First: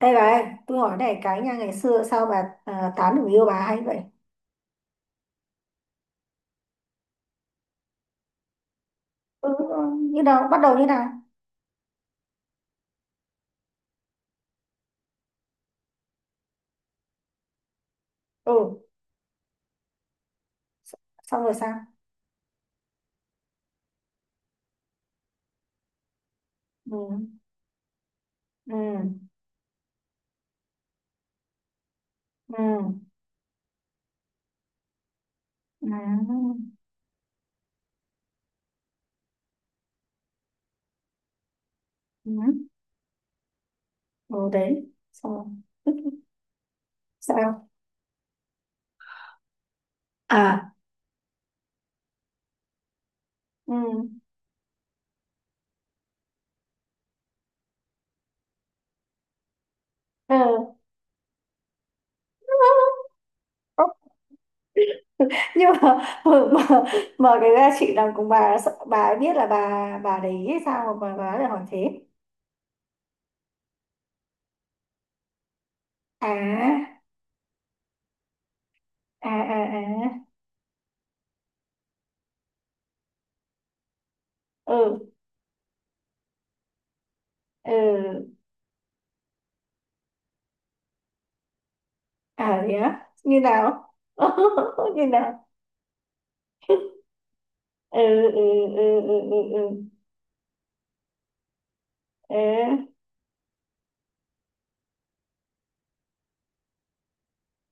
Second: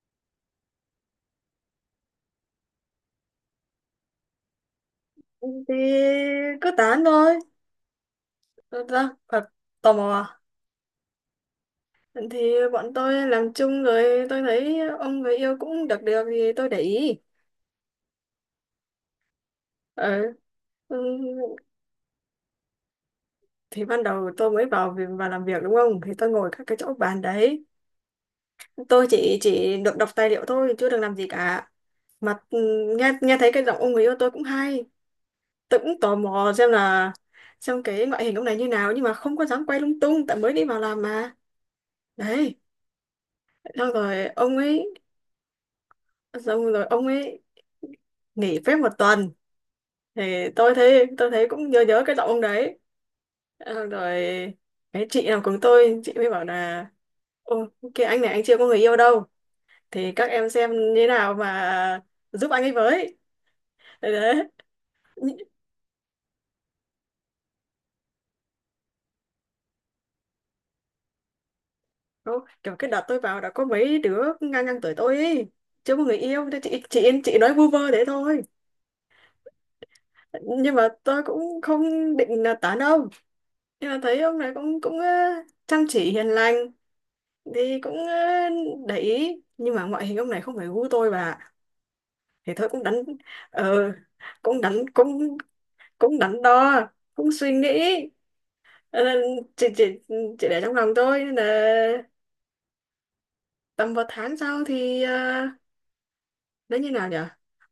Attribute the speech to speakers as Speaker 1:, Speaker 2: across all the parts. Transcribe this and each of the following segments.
Speaker 1: Đây bà ơi, tôi hỏi này cái nha, ngày xưa sao bà tán được người yêu bà hay vậy?
Speaker 2: Thì cứ tán thôi. Thật ra.
Speaker 1: Ừ, ừ,
Speaker 2: Tò mò
Speaker 1: như
Speaker 2: à?
Speaker 1: nào, bắt đầu như nào?
Speaker 2: Thì bọn tôi làm chung, rồi tôi thấy ông người yêu cũng được được, thì tôi để ý.
Speaker 1: Ừ,
Speaker 2: Ừ.
Speaker 1: s-
Speaker 2: Ừ.
Speaker 1: xong rồi sao?
Speaker 2: Thì ban đầu tôi mới vào làm việc, đúng không, thì tôi ngồi các cái chỗ
Speaker 1: Ừ,
Speaker 2: bàn đấy.
Speaker 1: ừ,
Speaker 2: Tôi chỉ được đọc tài liệu thôi, chưa được làm gì cả mà. Ừ.
Speaker 1: ừ,
Speaker 2: nghe nghe thấy cái giọng ông người yêu tôi cũng hay. Tôi cũng tò mò
Speaker 1: ừ,
Speaker 2: xem là xem cái ngoại hình ông này như nào, nhưng mà không có dám quay lung tung tại mới đi vào làm mà.
Speaker 1: ừ,
Speaker 2: Đấy. xong rồi
Speaker 1: ừ
Speaker 2: ông
Speaker 1: đấy,
Speaker 2: ấy
Speaker 1: xong rồi. Ừ.
Speaker 2: xong rồi ông ấy
Speaker 1: Sao?
Speaker 2: nghỉ phép một tuần. Thì
Speaker 1: À,
Speaker 2: tôi thấy cũng nhớ nhớ cái giọng ông đấy.
Speaker 1: ừ,
Speaker 2: Xong rồi cái chị nào cùng tôi, chị mới bảo là, ô, cái anh này anh chưa có người yêu đâu, thì các em xem
Speaker 1: ừ.
Speaker 2: như thế nào mà giúp anh ấy với. Đấy, đấy.
Speaker 1: Nhưng mà, mà mà cái ra chị làm cùng bà, sợ bà ấy biết là bà để ý hay sao mà bà lại hỏi thế?
Speaker 2: Ô, kiểu cái đợt tôi vào đã có mấy đứa ngang ngang tuổi tôi ấy chưa có người yêu, thì chị
Speaker 1: À,
Speaker 2: chị chị nói vu vơ thế thôi.
Speaker 1: à, à, à,
Speaker 2: Nhưng mà tôi cũng không định là tán ông, nhưng mà thấy ông này cũng cũng ờ,
Speaker 1: ừ,
Speaker 2: chăm chỉ hiền lành,
Speaker 1: ừ.
Speaker 2: thì cũng để ý. Nhưng mà ngoại hình ông này không phải gu tôi bà. thì
Speaker 1: À
Speaker 2: thôi
Speaker 1: thế
Speaker 2: cũng đánh
Speaker 1: á? Như
Speaker 2: ờ
Speaker 1: nào?
Speaker 2: cũng đánh
Speaker 1: Như
Speaker 2: cũng
Speaker 1: nào?
Speaker 2: cũng đánh đo, cũng suy nghĩ.
Speaker 1: Ừ, ừ, ừ,
Speaker 2: Ờ, nên
Speaker 1: ừ, ừ,
Speaker 2: chỉ
Speaker 1: ừ.
Speaker 2: chỉ chỉ để trong lòng tôi, nên là
Speaker 1: Ê,
Speaker 2: tầm một tháng sau thì nó như nào nhỉ,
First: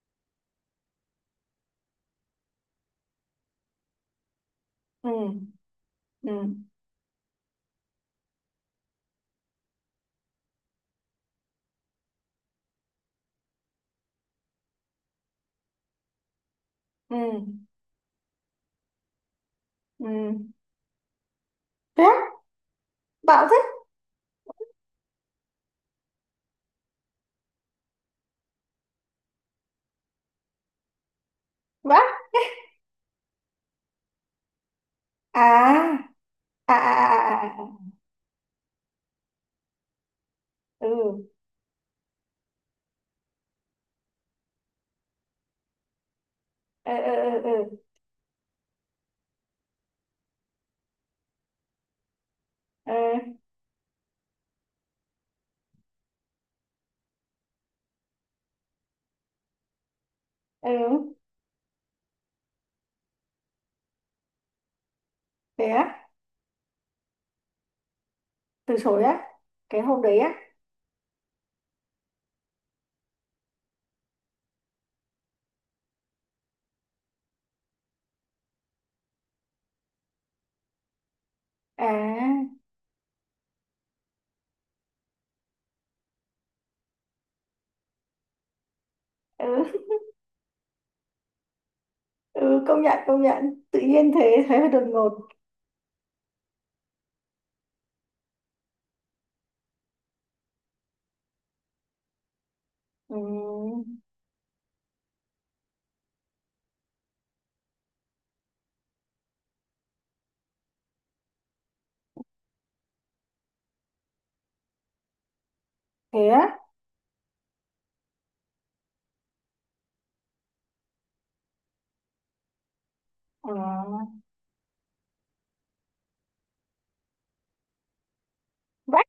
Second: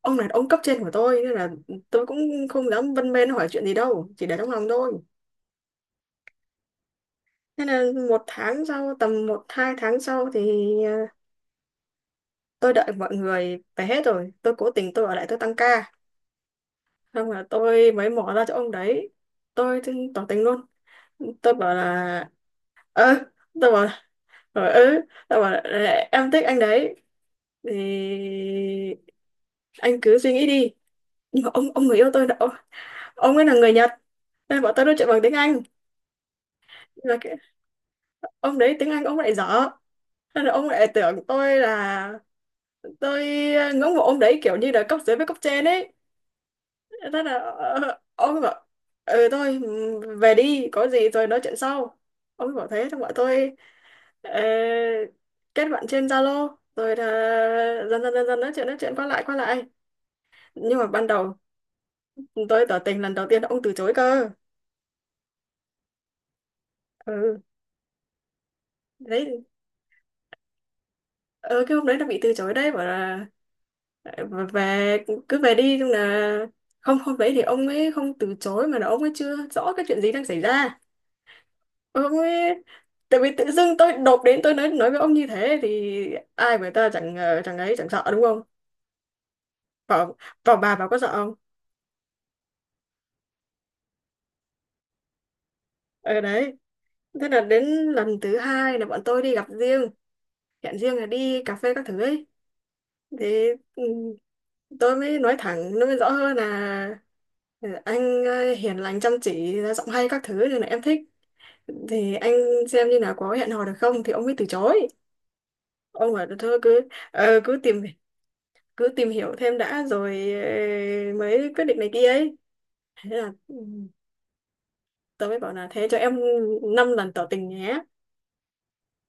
Speaker 2: ông này là ông cấp trên của tôi, nên là tôi cũng không dám vân mên hỏi chuyện gì đâu, chỉ để trong lòng thôi.
Speaker 1: ừ, ừ,
Speaker 2: Nên là một tháng sau tầm một hai tháng sau thì ờ, tôi đợi mọi người về hết rồi, tôi cố tình tôi ở lại, tôi tăng ca.
Speaker 1: ừ,
Speaker 2: Không là tôi mới mỏ ra cho ông đấy. Tôi thì tỏ
Speaker 1: ừ.
Speaker 2: tình luôn. Tôi bảo
Speaker 1: Thế
Speaker 2: là
Speaker 1: á?
Speaker 2: ơ,
Speaker 1: Bạo thế?
Speaker 2: tôi bảo rồi Tôi bảo là, em thích anh đấy. Thì anh cứ suy nghĩ đi. Nhưng mà ông người
Speaker 1: Vã?
Speaker 2: yêu tôi ông ấy là người Nhật. Nên bọn tôi nói chuyện bằng tiếng Anh.
Speaker 1: À, à,
Speaker 2: Nhưng là
Speaker 1: à, à, à, à.
Speaker 2: ông đấy tiếng Anh ông lại dở. Nên là ông lại
Speaker 1: Ừ.
Speaker 2: tưởng tôi là tôi ngưỡng mộ ông đấy kiểu như là cấp dưới với cấp trên ấy.
Speaker 1: Ừ, ừ,
Speaker 2: Thế là
Speaker 1: ừ, ừ.
Speaker 2: ông bảo ừ thôi về đi, có gì rồi nói chuyện sau. Ông bảo thế,
Speaker 1: Ừ,
Speaker 2: xong bọn tôi ờ, kết bạn trên Zalo, rồi là dần dần nói chuyện qua lại qua lại. Nhưng mà ban
Speaker 1: ừ.
Speaker 2: đầu tôi tỏ tình lần đầu tiên ông từ chối cơ.
Speaker 1: Thế á?
Speaker 2: Ừ.
Speaker 1: Từ chối á?
Speaker 2: Đấy.
Speaker 1: Cái hôm đấy á?
Speaker 2: Ờ, cái hôm đấy nó bị từ chối đấy, bảo là ờ, về cứ về đi. Nhưng là không, hôm đấy thì ông ấy không từ chối, mà là ông ấy chưa rõ cái chuyện gì đang xảy ra.
Speaker 1: À,
Speaker 2: Ôi, tại vì tự dưng tôi đột đến tôi nói với ông như thế, thì ai người ta chẳng ờ, chẳng ấy chẳng sợ, đúng không?
Speaker 1: ừ,
Speaker 2: Bảo bảo bà có sợ không?
Speaker 1: ừ, công nhận công nhận. Tự nhiên thế thế hơi đột ngột.
Speaker 2: Ở đấy. Thế là đến lần thứ hai là bọn tôi đi gặp riêng, hẹn riêng là đi cà phê các thứ ấy.
Speaker 1: Ừ.
Speaker 2: Thì ừ, tôi mới nói thẳng, nó mới rõ hơn là, ừ, anh hiền lành chăm chỉ ra giọng hay các thứ nên là em thích, thì anh xem như là có hẹn hò được không. Thì ông ấy từ chối, ông
Speaker 1: Thế
Speaker 2: bảo thôi
Speaker 1: á?
Speaker 2: cứ cứ tìm hiểu thêm đã, rồi mới quyết định này kia ấy. Thế là
Speaker 1: À.
Speaker 2: tớ mới bảo là thế cho em 5 lần tỏ tình nhé.
Speaker 1: Vãi,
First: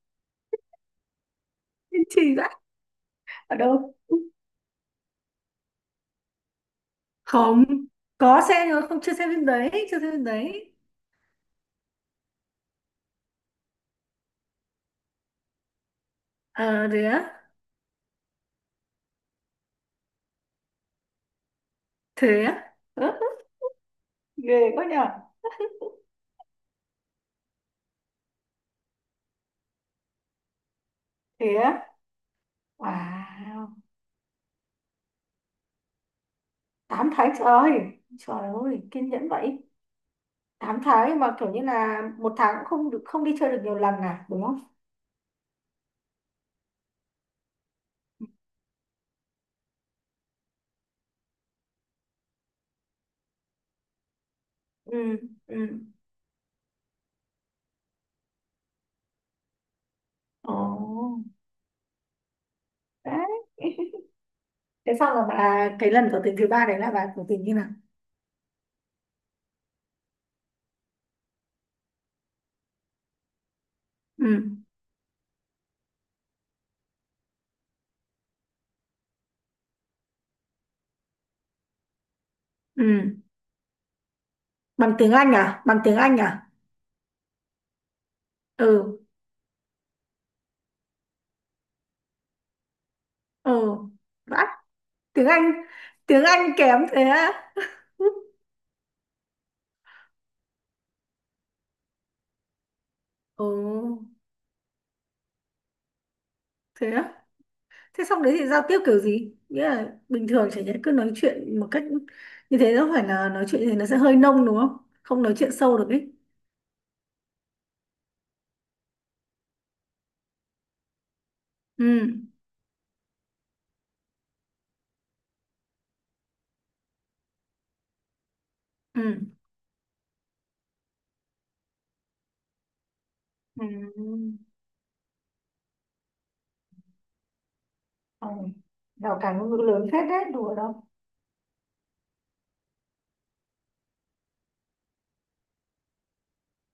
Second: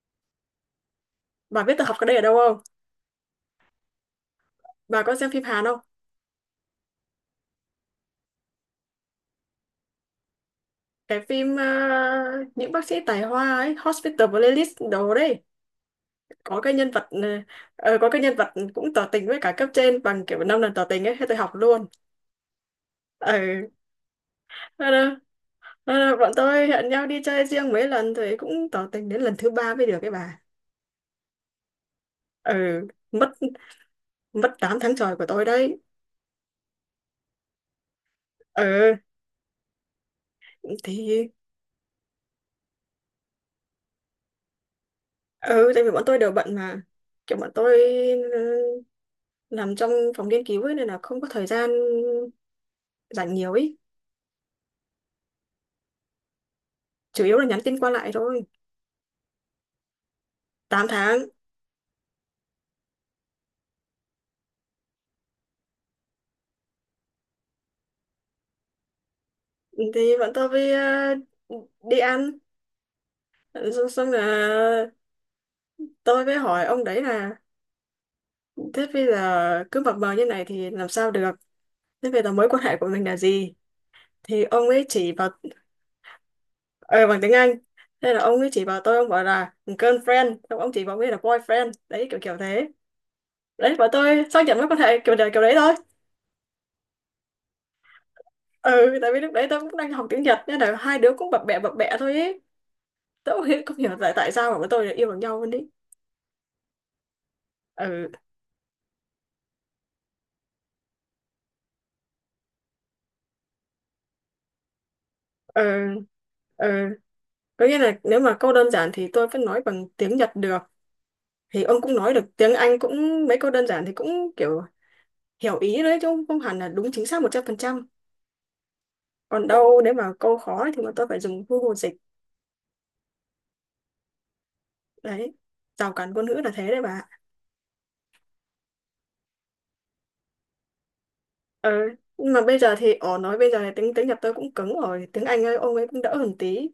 Speaker 2: Bà biết tớ học
Speaker 1: kiên
Speaker 2: cái đây ở
Speaker 1: trì
Speaker 2: đâu
Speaker 1: vãi.
Speaker 2: không?
Speaker 1: Ở đâu?
Speaker 2: Bà có xem phim Hàn không?
Speaker 1: Không có xem, nhưng mà không, chưa xem phim đấy, chưa xem phim đấy.
Speaker 2: Cái phim những bác sĩ tài hoa ấy, Hospital Playlist đồ đấy, có cái
Speaker 1: Ờ
Speaker 2: nhân
Speaker 1: thế
Speaker 2: vật ờ,
Speaker 1: á?
Speaker 2: có cái nhân vật cũng tỏ tình với cả cấp trên bằng kiểu 5 lần tỏ tình ấy, thế tôi học luôn.
Speaker 1: Thế á? Ớ,
Speaker 2: Ừ.
Speaker 1: ghê quá
Speaker 2: Thế
Speaker 1: nhở.
Speaker 2: là- Thế là bọn tôi hẹn nhau đi chơi riêng mấy lần, thì cũng tỏ tình đến lần thứ ba mới được cái bà.
Speaker 1: Thế á?
Speaker 2: Ừ. mất
Speaker 1: Wow.
Speaker 2: mất 8 tháng trời của tôi đấy.
Speaker 1: 8 tháng trời. Trời ơi,
Speaker 2: Ừ.
Speaker 1: kiên nhẫn vậy. 8 tháng
Speaker 2: Thì
Speaker 1: mà kiểu như là một tháng cũng không được, không đi chơi được nhiều lần à, đúng không?
Speaker 2: ừ, tại vì bọn tôi đều bận mà, kiểu bọn tôi ừ, làm trong phòng nghiên cứu ấy nên là không có thời gian rảnh nhiều ý.
Speaker 1: Ừ, ừ.
Speaker 2: Chủ yếu là nhắn tin qua lại thôi.
Speaker 1: Ồ.
Speaker 2: 8 tháng.
Speaker 1: Đấy. Thế xong là bà, cái lần tỏ tình thứ ba đấy là bà tỏ tình như nào?
Speaker 2: Thì bọn tôi với đi ăn, xong là
Speaker 1: Ừ,
Speaker 2: tôi mới hỏi ông đấy là, thế bây giờ cứ mập mờ như này thì làm sao được, thế bây giờ mối quan hệ
Speaker 1: ừ.
Speaker 2: của mình là gì. Thì ông ấy
Speaker 1: Bằng tiếng
Speaker 2: chỉ vào.
Speaker 1: Anh à? Bằng tiếng Anh à?
Speaker 2: Ờ, bằng tiếng Anh. Thế là ông ấy chỉ vào tôi,
Speaker 1: Ừ,
Speaker 2: ông bảo là girlfriend, xong ông chỉ vào ông ấy là boyfriend, đấy kiểu kiểu thế. Đấy,
Speaker 1: ừ.
Speaker 2: bọn tôi
Speaker 1: Vãi.
Speaker 2: xác nhận với con hệ kiểu
Speaker 1: Tiếng
Speaker 2: đề kiểu
Speaker 1: Anh.
Speaker 2: đấy thôi.
Speaker 1: Tiếng Anh kém thế á?
Speaker 2: Ừ, tại vì lúc đấy tôi cũng đang học tiếng Nhật, nên là hai đứa cũng bập bẹ thôi ấy. Tôi cũng
Speaker 1: Ồ,
Speaker 2: hiểu, không hiểu tại tại sao mà bọn tôi lại yêu bằng nhau luôn đấy.
Speaker 1: thế á? Thế
Speaker 2: Ừ.
Speaker 1: xong đấy thì giao tiếp kiểu gì? Nghĩa là bình thường chả nhẽ cứ nói chuyện một cách như thế, nó phải là nói chuyện như thế nó sẽ hơi nông đúng không? Không nói chuyện
Speaker 2: Ừ.
Speaker 1: sâu được ấy.
Speaker 2: Ừ. Có nghĩa là nếu mà câu đơn giản thì tôi vẫn nói bằng tiếng Nhật được, thì ông
Speaker 1: Ừ,
Speaker 2: cũng nói được tiếng Anh cũng mấy câu đơn giản, thì cũng kiểu hiểu ý đấy, chứ không không hẳn là đúng chính xác 100%.
Speaker 1: ừ.
Speaker 2: Còn đâu nếu mà câu khó thì mà tôi phải dùng Google dịch.
Speaker 1: Ừ.
Speaker 2: Đấy. Rào cản ngôn ngữ là thế đấy bà.
Speaker 1: Ừ. Rào cản ngôn ngữ lớn phết đấy, đùa đâu.
Speaker 2: Ờ, nhưng mà bây giờ thì ỏ nói bây giờ thì tiếng tiếng Nhật tôi cũng cứng rồi, tiếng Anh ấy, ông ấy cũng đỡ hơn tí.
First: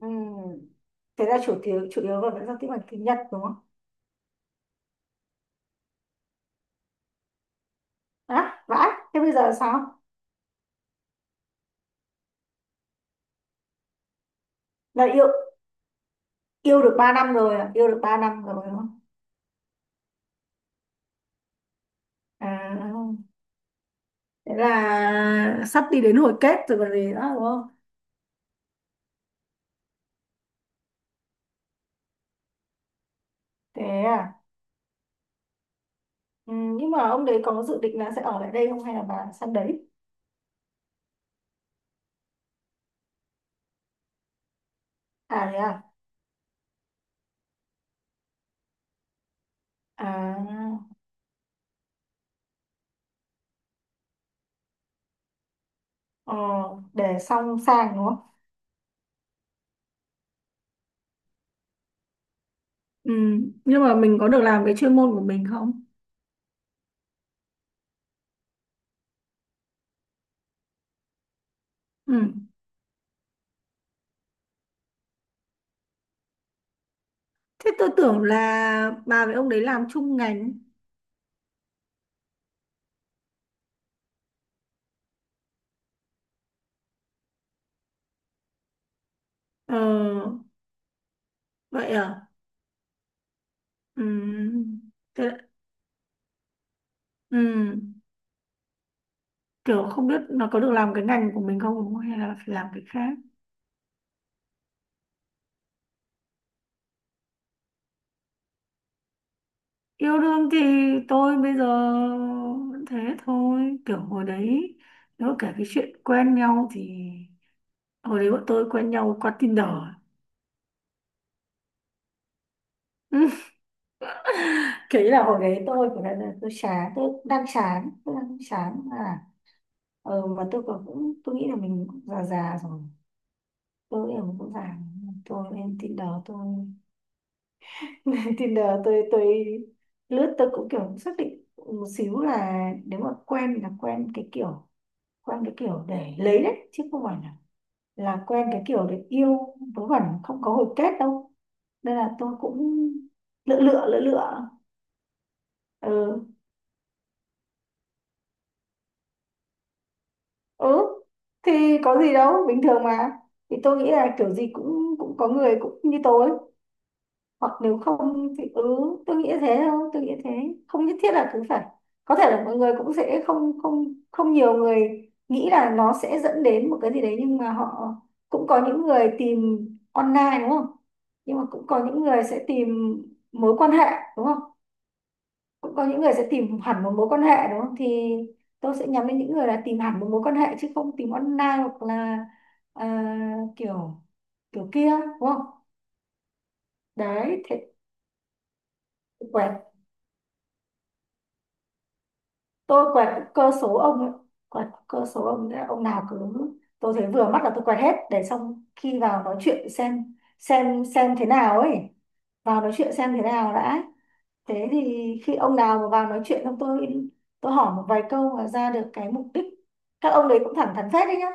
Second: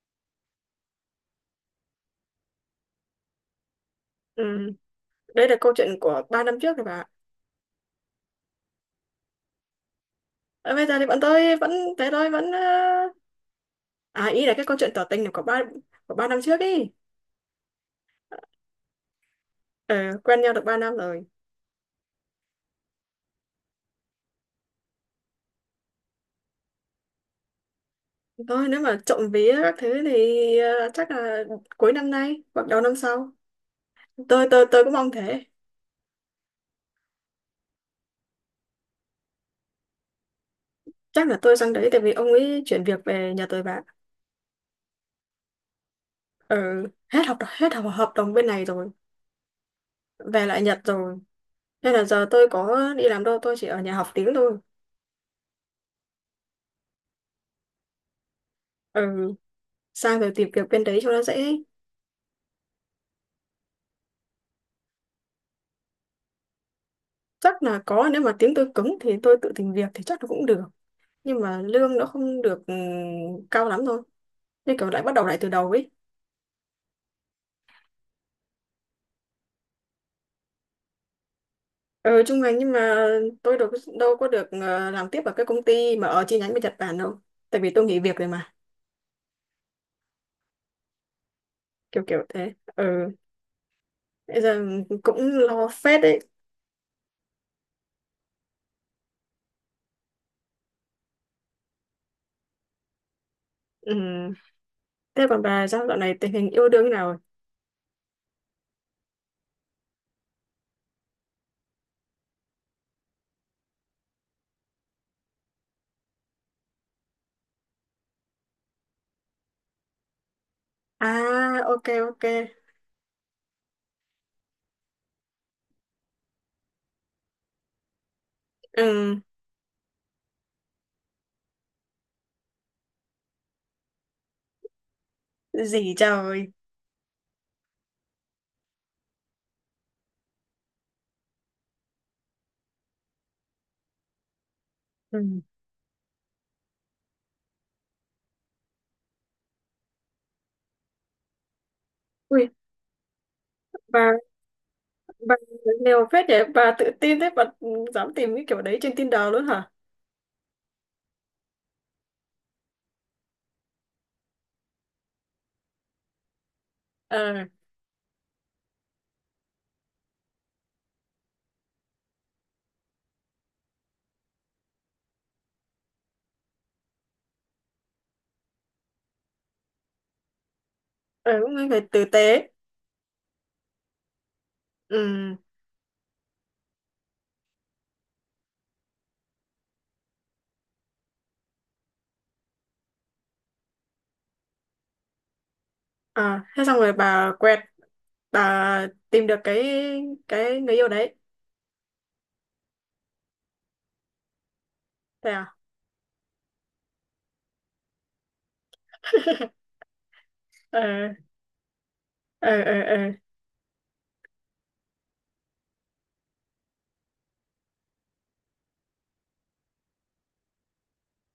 Speaker 1: Ừ. Thế là chủ yếu, là vẫn giao tiếp bằng tiếng Nhật đúng không?
Speaker 2: Ừ, đây là câu chuyện của 3 năm trước rồi bà.
Speaker 1: À vãi, thế bây giờ sao?
Speaker 2: Ờ, bây giờ thì bọn tôi vẫn thế thôi, vẫn ý là cái câu chuyện tỏ
Speaker 1: Là
Speaker 2: tình
Speaker 1: yêu
Speaker 2: là của 3 năm trước
Speaker 1: yêu
Speaker 2: ý.
Speaker 1: được 3 năm rồi à? Yêu được 3 năm rồi đúng không?
Speaker 2: Ờ, quen nhau được 3 năm rồi.
Speaker 1: À. Thế là sắp đi đến hồi kết rồi còn gì nữa đúng không?
Speaker 2: Thôi nếu mà trộm vía các thứ thì chắc là cuối năm nay hoặc đầu năm sau.
Speaker 1: Thế à?
Speaker 2: Tôi cũng mong thế.
Speaker 1: Ừ, nhưng mà ông đấy có dự định là sẽ ở lại đây không hay là bà sang đấy?
Speaker 2: Chắc là tôi sang đấy, tại vì ông ấy chuyển việc về Nhật rồi bạn.
Speaker 1: À thế à?
Speaker 2: Ừ, hết hợp hợp đồng bên này rồi,
Speaker 1: À,
Speaker 2: về lại Nhật rồi. Nên là giờ tôi có đi làm đâu, tôi chỉ ở nhà học tiếng thôi.
Speaker 1: ờ, để xong sang đúng không?
Speaker 2: Ừ, sang rồi tìm việc bên đấy cho nó dễ.
Speaker 1: Ừ, nhưng mà mình có được làm cái chuyên môn của mình không?
Speaker 2: Chắc là có, nếu mà tiếng tôi cứng thì tôi tự tìm việc thì chắc là cũng được. Nhưng mà lương nó
Speaker 1: Ừ.
Speaker 2: không được cao lắm thôi. Nên kiểu lại bắt đầu lại từ đầu ấy.
Speaker 1: Thế tôi tưởng là bà với ông đấy làm chung ngành.
Speaker 2: Ừ, trung ngành, nhưng mà tôi đâu có được làm tiếp ở cái công ty mà ở chi nhánh bên Nhật Bản đâu. Tại vì tôi nghỉ việc rồi mà,
Speaker 1: Ờ, vậy
Speaker 2: kiểu kiểu
Speaker 1: à?
Speaker 2: thế. Ừ, bây giờ
Speaker 1: Ừ.
Speaker 2: cũng
Speaker 1: Thế,
Speaker 2: lo phết đấy.
Speaker 1: ừ. Kiểu không biết nó có được làm cái ngành của mình không đúng không, hay là phải làm cái khác?
Speaker 2: Ừ. Thế còn bà sao dạo này tình hình yêu đương thế nào rồi?
Speaker 1: Yêu đương thì tôi bây giờ vẫn thế thôi. Kiểu hồi đấy, nếu kể cái chuyện quen nhau thì hồi đấy bọn tôi quen nhau qua Tinder.
Speaker 2: À, ok, ok.
Speaker 1: Kỹ là hồi đấy tôi của là tôi chán, tôi đang chán, tôi đang chán
Speaker 2: Ừ.
Speaker 1: à, mà tôi nghĩ là mình cũng già già rồi, tôi nghĩ là mình cũng già. Tôi lên
Speaker 2: Gì
Speaker 1: Tinder, tôi
Speaker 2: trời.
Speaker 1: lên Tinder, tôi lướt. Tôi cũng kiểu xác định một xíu là nếu mà quen là quen cái kiểu,
Speaker 2: Ừ.
Speaker 1: quen cái kiểu để lấy đấy, chứ không phải là quen cái kiểu để yêu vớ vẩn không có hồi kết đâu, nên là tôi
Speaker 2: Ui,
Speaker 1: cũng lựa lựa lựa
Speaker 2: bà,
Speaker 1: lựa.
Speaker 2: bà nèo phết
Speaker 1: Ừ,
Speaker 2: vậy, bà tự tin thế, bà dám tìm cái kiểu đấy trên Tinder luôn hả?
Speaker 1: ừ. Thì có gì đâu, bình thường mà. Thì tôi nghĩ là kiểu gì cũng cũng có người cũng như tôi,
Speaker 2: Ờ,
Speaker 1: hoặc nếu không thì ừ, tôi nghĩ thế thôi, tôi nghĩ thế. Không nhất thiết là cứ phải, có thể là mọi người cũng sẽ không không không nhiều người nghĩ là nó sẽ dẫn đến một cái gì đấy, nhưng mà họ, cũng có những người tìm online đúng không,
Speaker 2: ờ,
Speaker 1: nhưng mà
Speaker 2: cũng là
Speaker 1: cũng có
Speaker 2: người
Speaker 1: những
Speaker 2: tử
Speaker 1: người sẽ
Speaker 2: tế.
Speaker 1: tìm mối quan hệ đúng không,
Speaker 2: Ừ,
Speaker 1: cũng có những người sẽ tìm hẳn một mối quan hệ đúng không. Thì tôi sẽ nhắm đến những người là tìm hẳn một mối quan hệ chứ không tìm online hoặc là à, kiểu kiểu kia đúng không.
Speaker 2: à, thế xong rồi bà
Speaker 1: Đấy
Speaker 2: quẹt,
Speaker 1: thế,
Speaker 2: bà tìm được
Speaker 1: quẹt.
Speaker 2: cái người yêu đấy.
Speaker 1: Tôi quẹt cơ số ông ấy. Quẹt cơ số
Speaker 2: Thế
Speaker 1: ông
Speaker 2: à?
Speaker 1: ấy, ông nào cứ tôi thấy vừa mắt là tôi quẹt hết, để xong khi vào nói chuyện
Speaker 2: Ờ,
Speaker 1: xem thế nào ấy, vào
Speaker 2: ờ,
Speaker 1: nói chuyện
Speaker 2: ờ,
Speaker 1: xem thế nào đã. Thế thì khi ông nào mà vào nói chuyện xong, tôi hỏi một vài câu mà ra được cái mục đích. Các ông đấy cũng thẳng thắn phết đấy nhá,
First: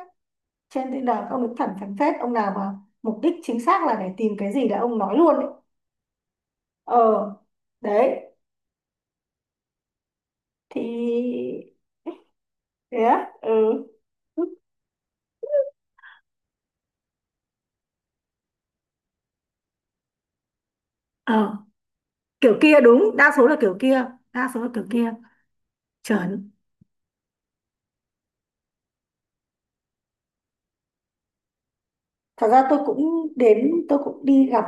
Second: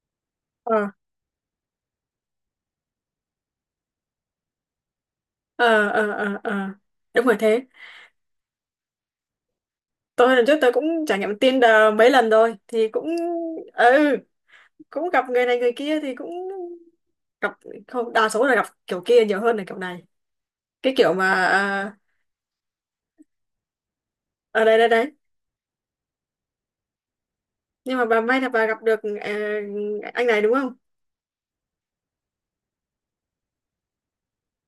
Speaker 2: ờ,
Speaker 1: trên Tinder các ông được thẳng thắn phết. Ông nào mà mục đích chính xác là để tìm cái gì là ông nói luôn ấy.
Speaker 2: ờ, ờ, ờ, ờ, ờ. Đúng
Speaker 1: Ờ
Speaker 2: rồi thế.
Speaker 1: đấy.
Speaker 2: Tôi lần trước tôi cũng trải nghiệm
Speaker 1: Thì
Speaker 2: Tinder mấy lần rồi, thì
Speaker 1: thế á, ừ.
Speaker 2: ừ, cũng gặp người này người kia, thì cũng gặp không, đa số là gặp kiểu kia nhiều hơn là kiểu này, cái kiểu mà
Speaker 1: Ờ,
Speaker 2: à,
Speaker 1: kiểu kia đúng, đa số là kiểu kia, đa số
Speaker 2: ở
Speaker 1: là
Speaker 2: đây
Speaker 1: kiểu
Speaker 2: đây đấy.
Speaker 1: kia. Chuẩn.
Speaker 2: Nhưng mà bà may là bà gặp được anh này, đúng không?
Speaker 1: Thật ra tôi cũng đến, tôi cũng đi gặp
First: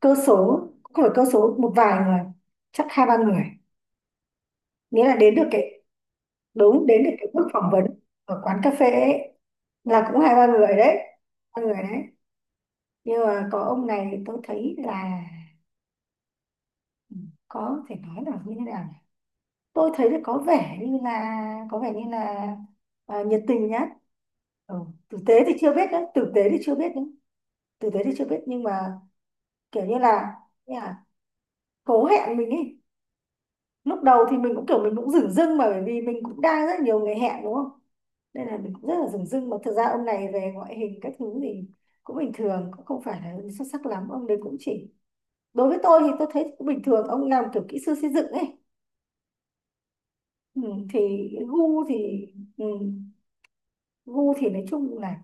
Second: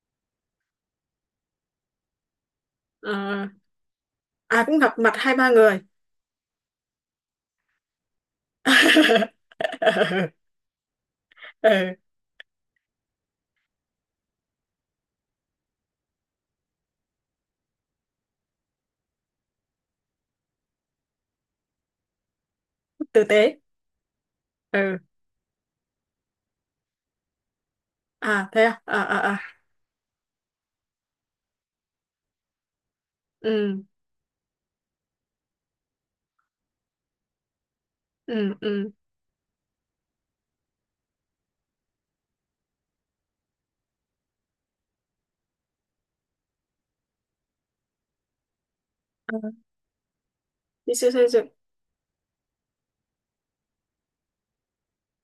Speaker 1: cơ số, cũng phải cơ số một vài người, chắc hai ba người.
Speaker 2: Ờ, à cũng gặp
Speaker 1: Nghĩa
Speaker 2: mặt
Speaker 1: là đến
Speaker 2: hai
Speaker 1: được
Speaker 2: ba người.
Speaker 1: cái, đúng, đến được cái bước phỏng vấn ở quán cà phê ấy, là cũng hai ba người đấy, ba người
Speaker 2: Ừ,
Speaker 1: đấy. Nhưng mà có ông này thì tôi thấy là ừ, có thể nói là như thế nào nhỉ? Tôi thấy là có vẻ như là, có vẻ như là à,
Speaker 2: tử
Speaker 1: nhiệt
Speaker 2: tế.
Speaker 1: tình nhất. Ừ.
Speaker 2: Ừ.
Speaker 1: Tử tế thì chưa biết đấy, tử tế thì chưa biết đấy, tử tế thì chưa biết
Speaker 2: À,
Speaker 1: nhưng
Speaker 2: thế à.
Speaker 1: mà
Speaker 2: À, à, à.
Speaker 1: kiểu như là cố hẹn mình ấy.
Speaker 2: Ừ,
Speaker 1: Lúc đầu thì mình cũng kiểu mình cũng dửng dưng, mà bởi vì mình cũng đang rất nhiều người hẹn đúng không, nên
Speaker 2: ừ,
Speaker 1: là mình cũng
Speaker 2: ừ.
Speaker 1: rất là dửng dưng. Mà thực ra ông này về ngoại hình các thứ thì cũng bình thường, cũng không phải là xuất sắc lắm. Ông đấy cũng chỉ, đối với tôi thì tôi thấy cũng bình thường. Ông làm kiểu kỹ sư xây dựng ấy.
Speaker 2: Ờ,
Speaker 1: Ừ,
Speaker 2: đi
Speaker 1: thì
Speaker 2: siêu xây dựng.
Speaker 1: gu thì ừ, gu thì nói chung là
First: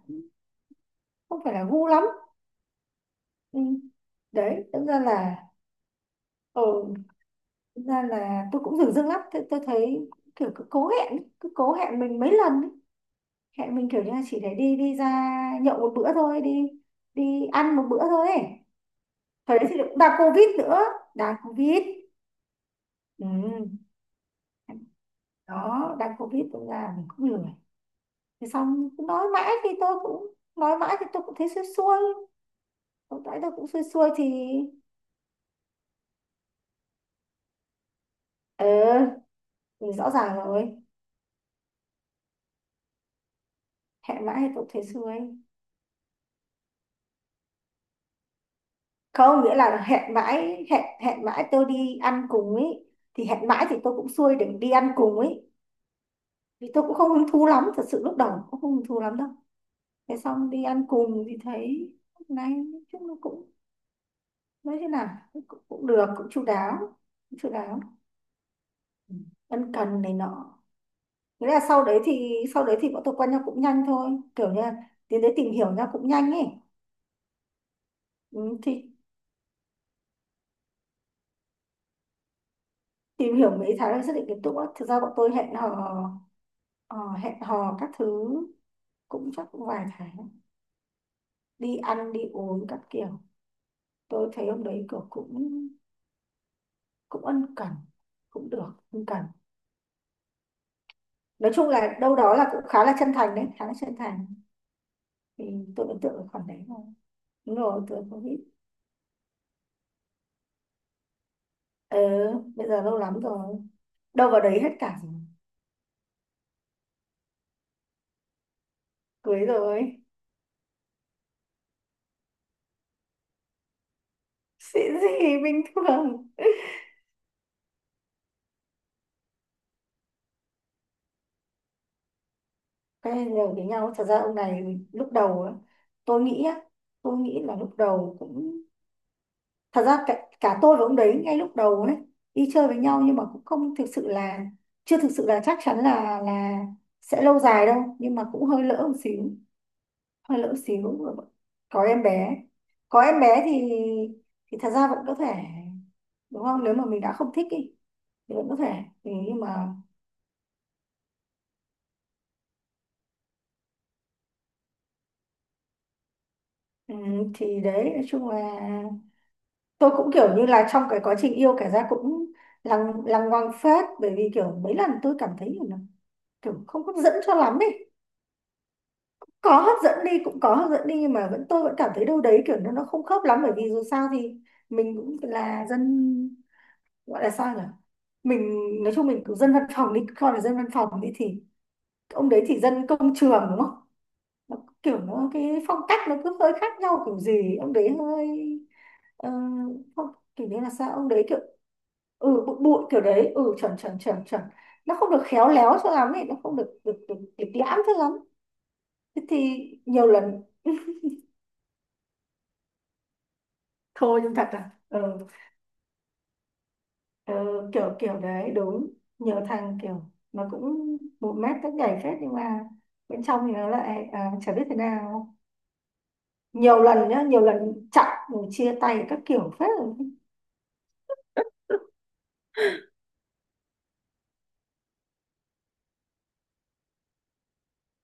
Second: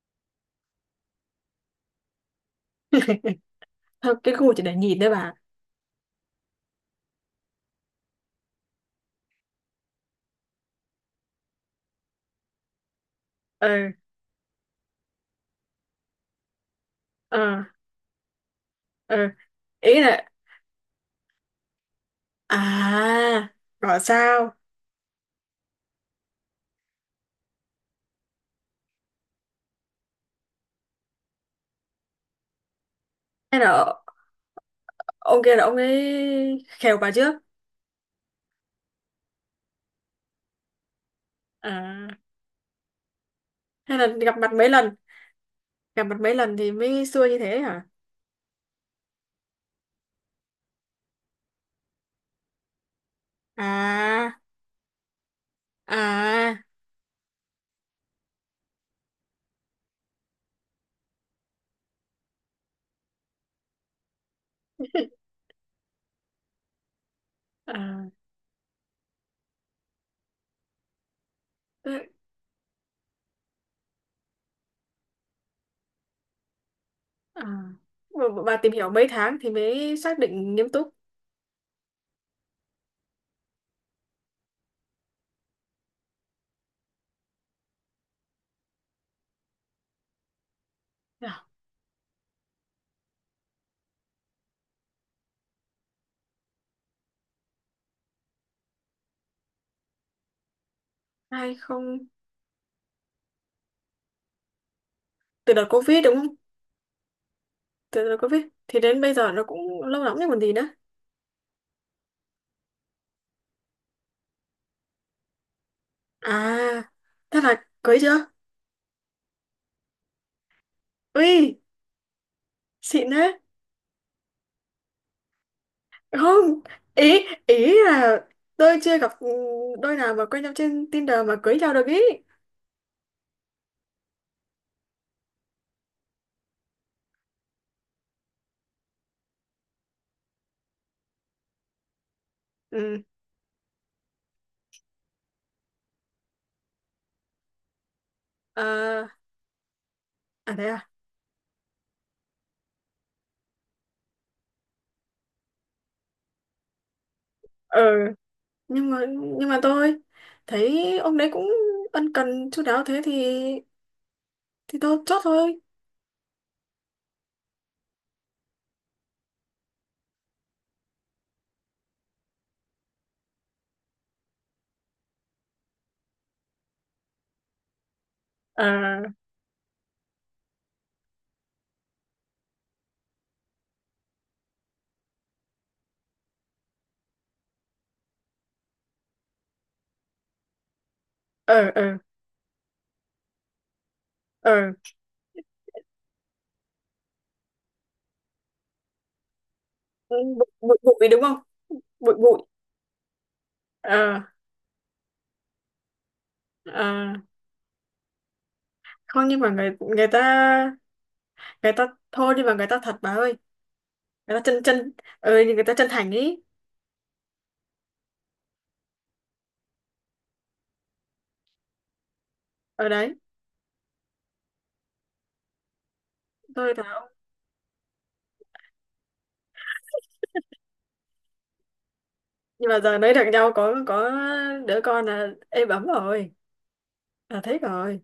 Speaker 1: không phải là gu lắm. Ừ,
Speaker 2: Thôi, cái khu chỉ
Speaker 1: đấy,
Speaker 2: để
Speaker 1: thực
Speaker 2: nhìn
Speaker 1: ra
Speaker 2: thôi bà.
Speaker 1: là ừ, thực ra là tôi cũng dửng dưng lắm, tôi thấy kiểu cứ cố hẹn ấy, cứ cố hẹn mình mấy lần ấy. Hẹn mình
Speaker 2: Ừ.
Speaker 1: kiểu như là chỉ để đi đi ra nhậu một bữa thôi đi,
Speaker 2: Ờ,
Speaker 1: đi ăn một bữa thôi ấy.
Speaker 2: ờ.
Speaker 1: Thời đấy thì cũng
Speaker 2: Ý
Speaker 1: đang
Speaker 2: là
Speaker 1: covid nữa, đang covid. Ừ.
Speaker 2: à, gọi sao.
Speaker 1: Đó đang covid cũng là mình cũng lười. Thế xong cứ nói mãi thì tôi cũng, nói mãi thì tôi cũng thấy xuôi xuôi, lúc nãy tao
Speaker 2: Hay
Speaker 1: cũng xuôi
Speaker 2: là
Speaker 1: xuôi thì
Speaker 2: ông kia là ông ấy khều bà trước.
Speaker 1: ờ, ừ, rõ ràng rồi,
Speaker 2: À, hay là
Speaker 1: hẹn
Speaker 2: gặp
Speaker 1: mãi hay
Speaker 2: mặt
Speaker 1: tao
Speaker 2: mấy
Speaker 1: thấy
Speaker 2: lần
Speaker 1: xuôi.
Speaker 2: gặp mặt mấy lần thì mới xưa như thế hả.
Speaker 1: Không, nghĩa là hẹn mãi, hẹn hẹn mãi tôi đi ăn cùng ấy, thì hẹn mãi thì tôi cũng xuôi
Speaker 2: À.
Speaker 1: để đi ăn cùng ấy.
Speaker 2: À.
Speaker 1: Vì tôi cũng không hứng thú lắm, thật sự lúc đầu cũng không hứng thú lắm đâu. Thế xong đi ăn cùng thì thấy, lúc này nói chung nó cũng, nói thế nào, cũng, cũng được, cũng chu đáo, cũng chu đáo.
Speaker 2: À,
Speaker 1: Ừ, ân cần này nọ, nghĩa là
Speaker 2: thế-
Speaker 1: sau đấy thì bọn tôi quen nhau cũng nhanh thôi, kiểu như là tiến tới tìm hiểu nhau cũng nhanh ấy.
Speaker 2: à. Bà
Speaker 1: Ừ,
Speaker 2: tìm
Speaker 1: thì
Speaker 2: hiểu mấy tháng thì mới xác định nghiêm túc.
Speaker 1: tìm hiểu mấy tháng để xác định tiến độ á. Thực ra bọn tôi hẹn hò ờ, hẹn hò các thứ cũng chắc cũng vài tháng,
Speaker 2: À,
Speaker 1: đi ăn đi uống các kiểu. Tôi thấy hôm đấy kiểu cũng, cũng ân cần, cũng được ân cần. Nói
Speaker 2: hay
Speaker 1: chung
Speaker 2: không.
Speaker 1: là đâu đó là cũng khá là chân thành đấy, khá là chân thành, thì
Speaker 2: Từ đợt
Speaker 1: tôi ấn
Speaker 2: covid
Speaker 1: tượng
Speaker 2: đúng
Speaker 1: ở
Speaker 2: không?
Speaker 1: khoản đấy thôi. Đúng rồi, tôi
Speaker 2: Từ đợt
Speaker 1: không
Speaker 2: covid
Speaker 1: biết.
Speaker 2: thì đến bây giờ nó cũng lâu lắm rồi còn gì nữa.
Speaker 1: Ờ bây giờ lâu lắm rồi, đâu vào đấy hết cả rồi.
Speaker 2: À, thế là cưới chưa?
Speaker 1: Cưới rồi.
Speaker 2: Ui, xịn đấy.
Speaker 1: Xịn gì, bình thường.
Speaker 2: Không, ý ý là tôi chưa gặp đôi nào mà quen nhau trên Tinder mà cưới nhau được ý.
Speaker 1: Cái đều với nhau. Thật ra ông này lúc đầu á, tôi nghĩ á, tôi nghĩ là lúc đầu cũng, thật ra cả, cả tôi và ông đấy ngay lúc đầu đấy đi chơi với nhau
Speaker 2: Ừ.
Speaker 1: nhưng mà cũng không thực sự là, chưa thực sự là chắc chắn là sẽ lâu dài đâu, nhưng mà cũng hơi lỡ một
Speaker 2: À,
Speaker 1: xíu, hơi lỡ
Speaker 2: à thế à.
Speaker 1: xíu. Có em bé, có em bé thì thật ra vẫn có thể, đúng không, nếu mà mình đã không thích ý,
Speaker 2: Ừ.
Speaker 1: thì vẫn có thể.
Speaker 2: nhưng mà
Speaker 1: Ừ, nhưng
Speaker 2: nhưng mà
Speaker 1: mà
Speaker 2: tôi thấy ông đấy cũng ân cần chu đáo thế thì tôi chốt thôi.
Speaker 1: ừ, thì đấy nói chung là tôi cũng kiểu như là trong cái quá trình yêu kể ra cũng lằng lằng ngoằng phết, bởi vì kiểu mấy lần tôi cảm thấy là kiểu không hấp dẫn cho lắm ấy.
Speaker 2: Ờ,
Speaker 1: Có hấp dẫn đi, cũng có hấp dẫn đi nhưng mà vẫn, tôi vẫn cảm thấy đâu đấy kiểu nó không khớp lắm, bởi vì dù sao thì mình cũng là dân, gọi là sao nhỉ, mình nói chung mình cứ dân văn phòng đi, coi là dân văn phòng đi, thì
Speaker 2: ờ, ờ,
Speaker 1: ông đấy thì dân công trường đúng không.
Speaker 2: ờ.
Speaker 1: Nó, kiểu nó cái phong cách nó cứ hơi khác nhau kiểu gì. Ông đấy hơi ờ, không,
Speaker 2: Ừ, bụi
Speaker 1: kiểu như là
Speaker 2: bụi
Speaker 1: sao
Speaker 2: bụi
Speaker 1: ông
Speaker 2: đúng
Speaker 1: đấy
Speaker 2: không.
Speaker 1: kiểu,
Speaker 2: Bụi bụi.
Speaker 1: ừ bụi bụi kiểu đấy, ừ chuẩn chuẩn
Speaker 2: Ờ,
Speaker 1: chuẩn chuẩn. Nó không được khéo léo cho lắm ấy, nó không được
Speaker 2: ờ.
Speaker 1: được được lịch lãm cho lắm. Thế
Speaker 2: Không, nhưng mà
Speaker 1: thì
Speaker 2: người người
Speaker 1: nhiều
Speaker 2: ta
Speaker 1: lần
Speaker 2: người ta. Thôi nhưng mà người ta thật bà ơi.
Speaker 1: thôi nhưng
Speaker 2: Người ta
Speaker 1: thật
Speaker 2: chân
Speaker 1: là
Speaker 2: chân
Speaker 1: ừ,
Speaker 2: Ờ, nhưng người ta chân thành ý.
Speaker 1: ừ, kiểu kiểu đấy đúng. Nhiều thằng kiểu nó cũng một mét các nhảy phết, nhưng mà
Speaker 2: Ở đấy.
Speaker 1: bên trong thì nó lại à, chả biết thế nào.
Speaker 2: Thôi,
Speaker 1: Nhiều
Speaker 2: thà.
Speaker 1: lần nhá, nhiều lần chặn rồi chia tay các kiểu phết rồi.
Speaker 2: Nhưng mà giờ nói được nhau có đứa con là êm ấm rồi, là thích rồi.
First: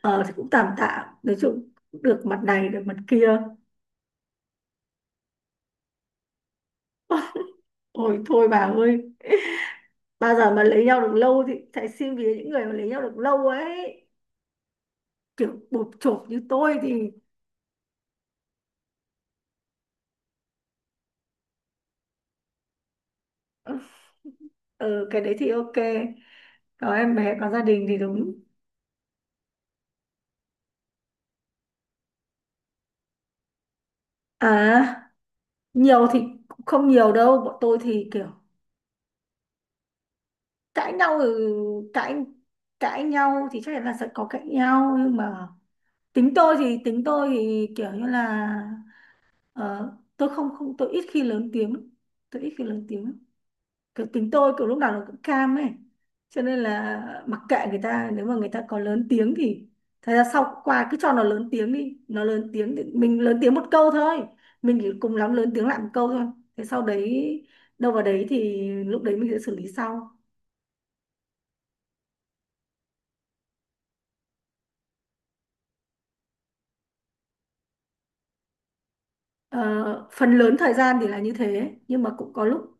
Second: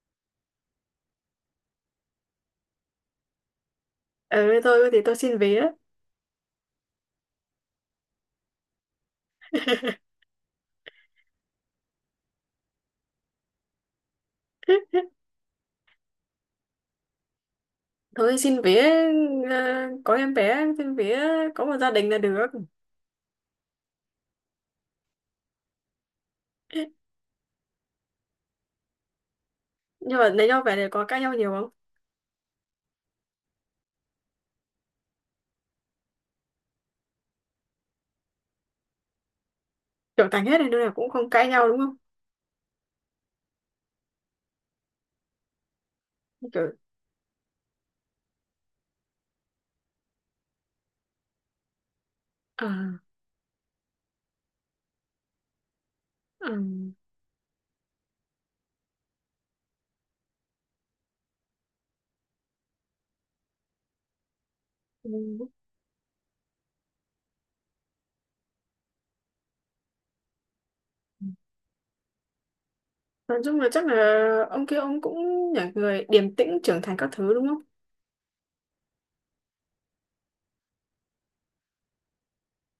Speaker 1: Ờ thì cũng tạm tạm, nói chung cũng được mặt này được mặt kia.
Speaker 2: Ừ, tôi thì tôi xin vía.
Speaker 1: Ôi thôi bà ơi, bao giờ mà lấy nhau được lâu thì sẽ xin vì những người mà lấy nhau được lâu ấy, kiểu bụp chộp như tôi thì.
Speaker 2: Thôi xin vía. Ờ, có em bé xin vía, có một gia đình là được.
Speaker 1: Ừ cái đấy thì ok, có em bé có gia đình thì đúng.
Speaker 2: Nhưng mà lấy nhau về này có cãi nhau nhiều không?
Speaker 1: À, nhiều thì cũng không nhiều đâu, bọn tôi thì kiểu.
Speaker 2: Trưởng thành hết rồi nên là
Speaker 1: Cãi
Speaker 2: cũng
Speaker 1: nhau
Speaker 2: không cãi
Speaker 1: ừ,
Speaker 2: nhau đúng không?
Speaker 1: cãi, cãi nhau thì chắc chắn là sẽ có cãi nhau nhưng mà tính tôi
Speaker 2: Kiểu
Speaker 1: thì, tính tôi thì kiểu như là ờ, tôi không không tôi ít khi lớn tiếng, tôi ít khi lớn
Speaker 2: à,
Speaker 1: tiếng. Kiểu tính tôi kiểu lúc nào nó cũng cam ấy, cho
Speaker 2: à,
Speaker 1: nên là mặc kệ người ta, nếu mà người ta có lớn tiếng thì, thật ra sau qua cứ cho nó lớn tiếng đi, nó lớn tiếng thì mình lớn tiếng một câu thôi, mình chỉ cùng lắm
Speaker 2: ừ.
Speaker 1: lớn tiếng lại một câu thôi. Thế sau đấy đâu vào đấy thì lúc đấy mình sẽ xử lý sau.
Speaker 2: Nói chung là chắc là ông kia ông cũng là người điềm tĩnh trưởng thành các thứ đúng không?
Speaker 1: Ờ, phần lớn thời gian thì là như thế, nhưng mà cũng có lúc,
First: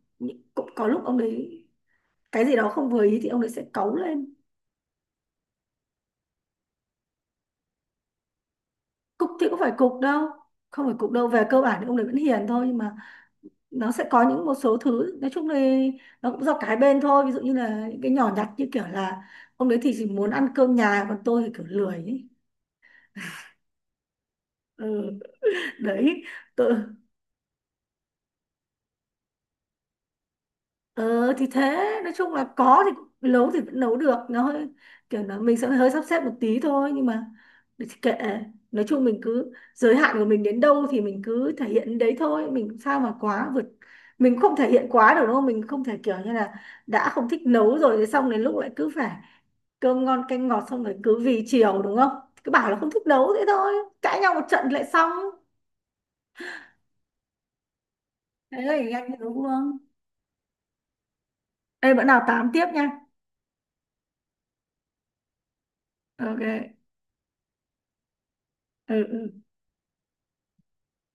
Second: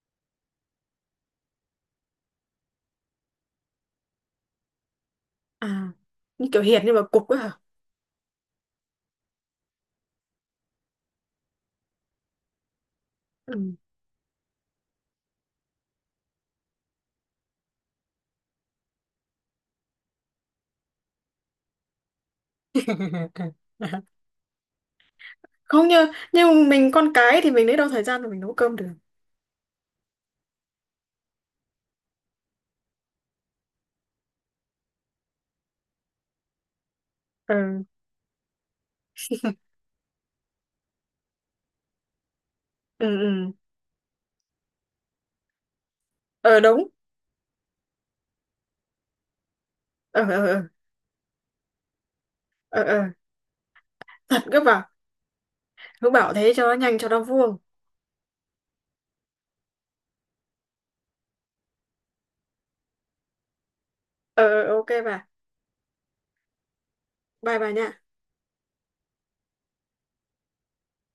Speaker 1: cũng có lúc ông đấy cái gì đó không vừa ý thì ông đấy sẽ cáu lên.
Speaker 2: À, như kiểu hiền nhưng mà cục ấy hả.
Speaker 1: Cục thì cũng phải cục đâu, không phải cục đâu, về cơ bản thì ông đấy vẫn hiền thôi, nhưng mà
Speaker 2: Ừ.
Speaker 1: nó sẽ có những một số thứ nói chung là nó cũng do cái bên thôi. Ví dụ như là những cái nhỏ nhặt như kiểu là ông đấy thì chỉ muốn ăn cơm nhà còn tôi thì kiểu lười ấy. Ừ,
Speaker 2: Không như.
Speaker 1: đấy
Speaker 2: Nhưng
Speaker 1: tự
Speaker 2: mình con cái thì mình lấy đâu thời gian mà mình nấu cơm được.
Speaker 1: ờ, thì thế nói chung là có thì cũng- nấu thì vẫn nấu được, nó hơi kiểu là mình sẽ hơi sắp xếp một tí thôi, nhưng mà
Speaker 2: Ừ.
Speaker 1: thì kệ. Nói chung mình cứ giới hạn của mình đến đâu thì mình cứ thể hiện đến đấy thôi, mình sao
Speaker 2: Ừ.
Speaker 1: mà quá
Speaker 2: Ừ.
Speaker 1: vượt, mình không thể hiện quá được đúng không. Mình không thể kiểu như là,
Speaker 2: Ờ, đúng.
Speaker 1: đã không thích nấu rồi thì xong đến lúc lại cứ phải cơm
Speaker 2: Ờ,
Speaker 1: ngon
Speaker 2: ờ,
Speaker 1: canh
Speaker 2: ờ,
Speaker 1: ngọt, xong rồi cứ vì chiều đúng không. Cứ bảo là
Speaker 2: ờ,
Speaker 1: không
Speaker 2: ờ.
Speaker 1: thích đấu thế thôi, cãi nhau
Speaker 2: Thật,
Speaker 1: một
Speaker 2: cứ
Speaker 1: trận
Speaker 2: bảo
Speaker 1: lại xong.
Speaker 2: cứ bảo thế cho nó nhanh cho nó vuông.
Speaker 1: Thế thì anh đúng không? Ê, bữa nào tám tiếp nha.
Speaker 2: Ờ, ờ, ok bà.
Speaker 1: Ok.
Speaker 2: Bye bà nha.
Speaker 1: Ừ, ừ.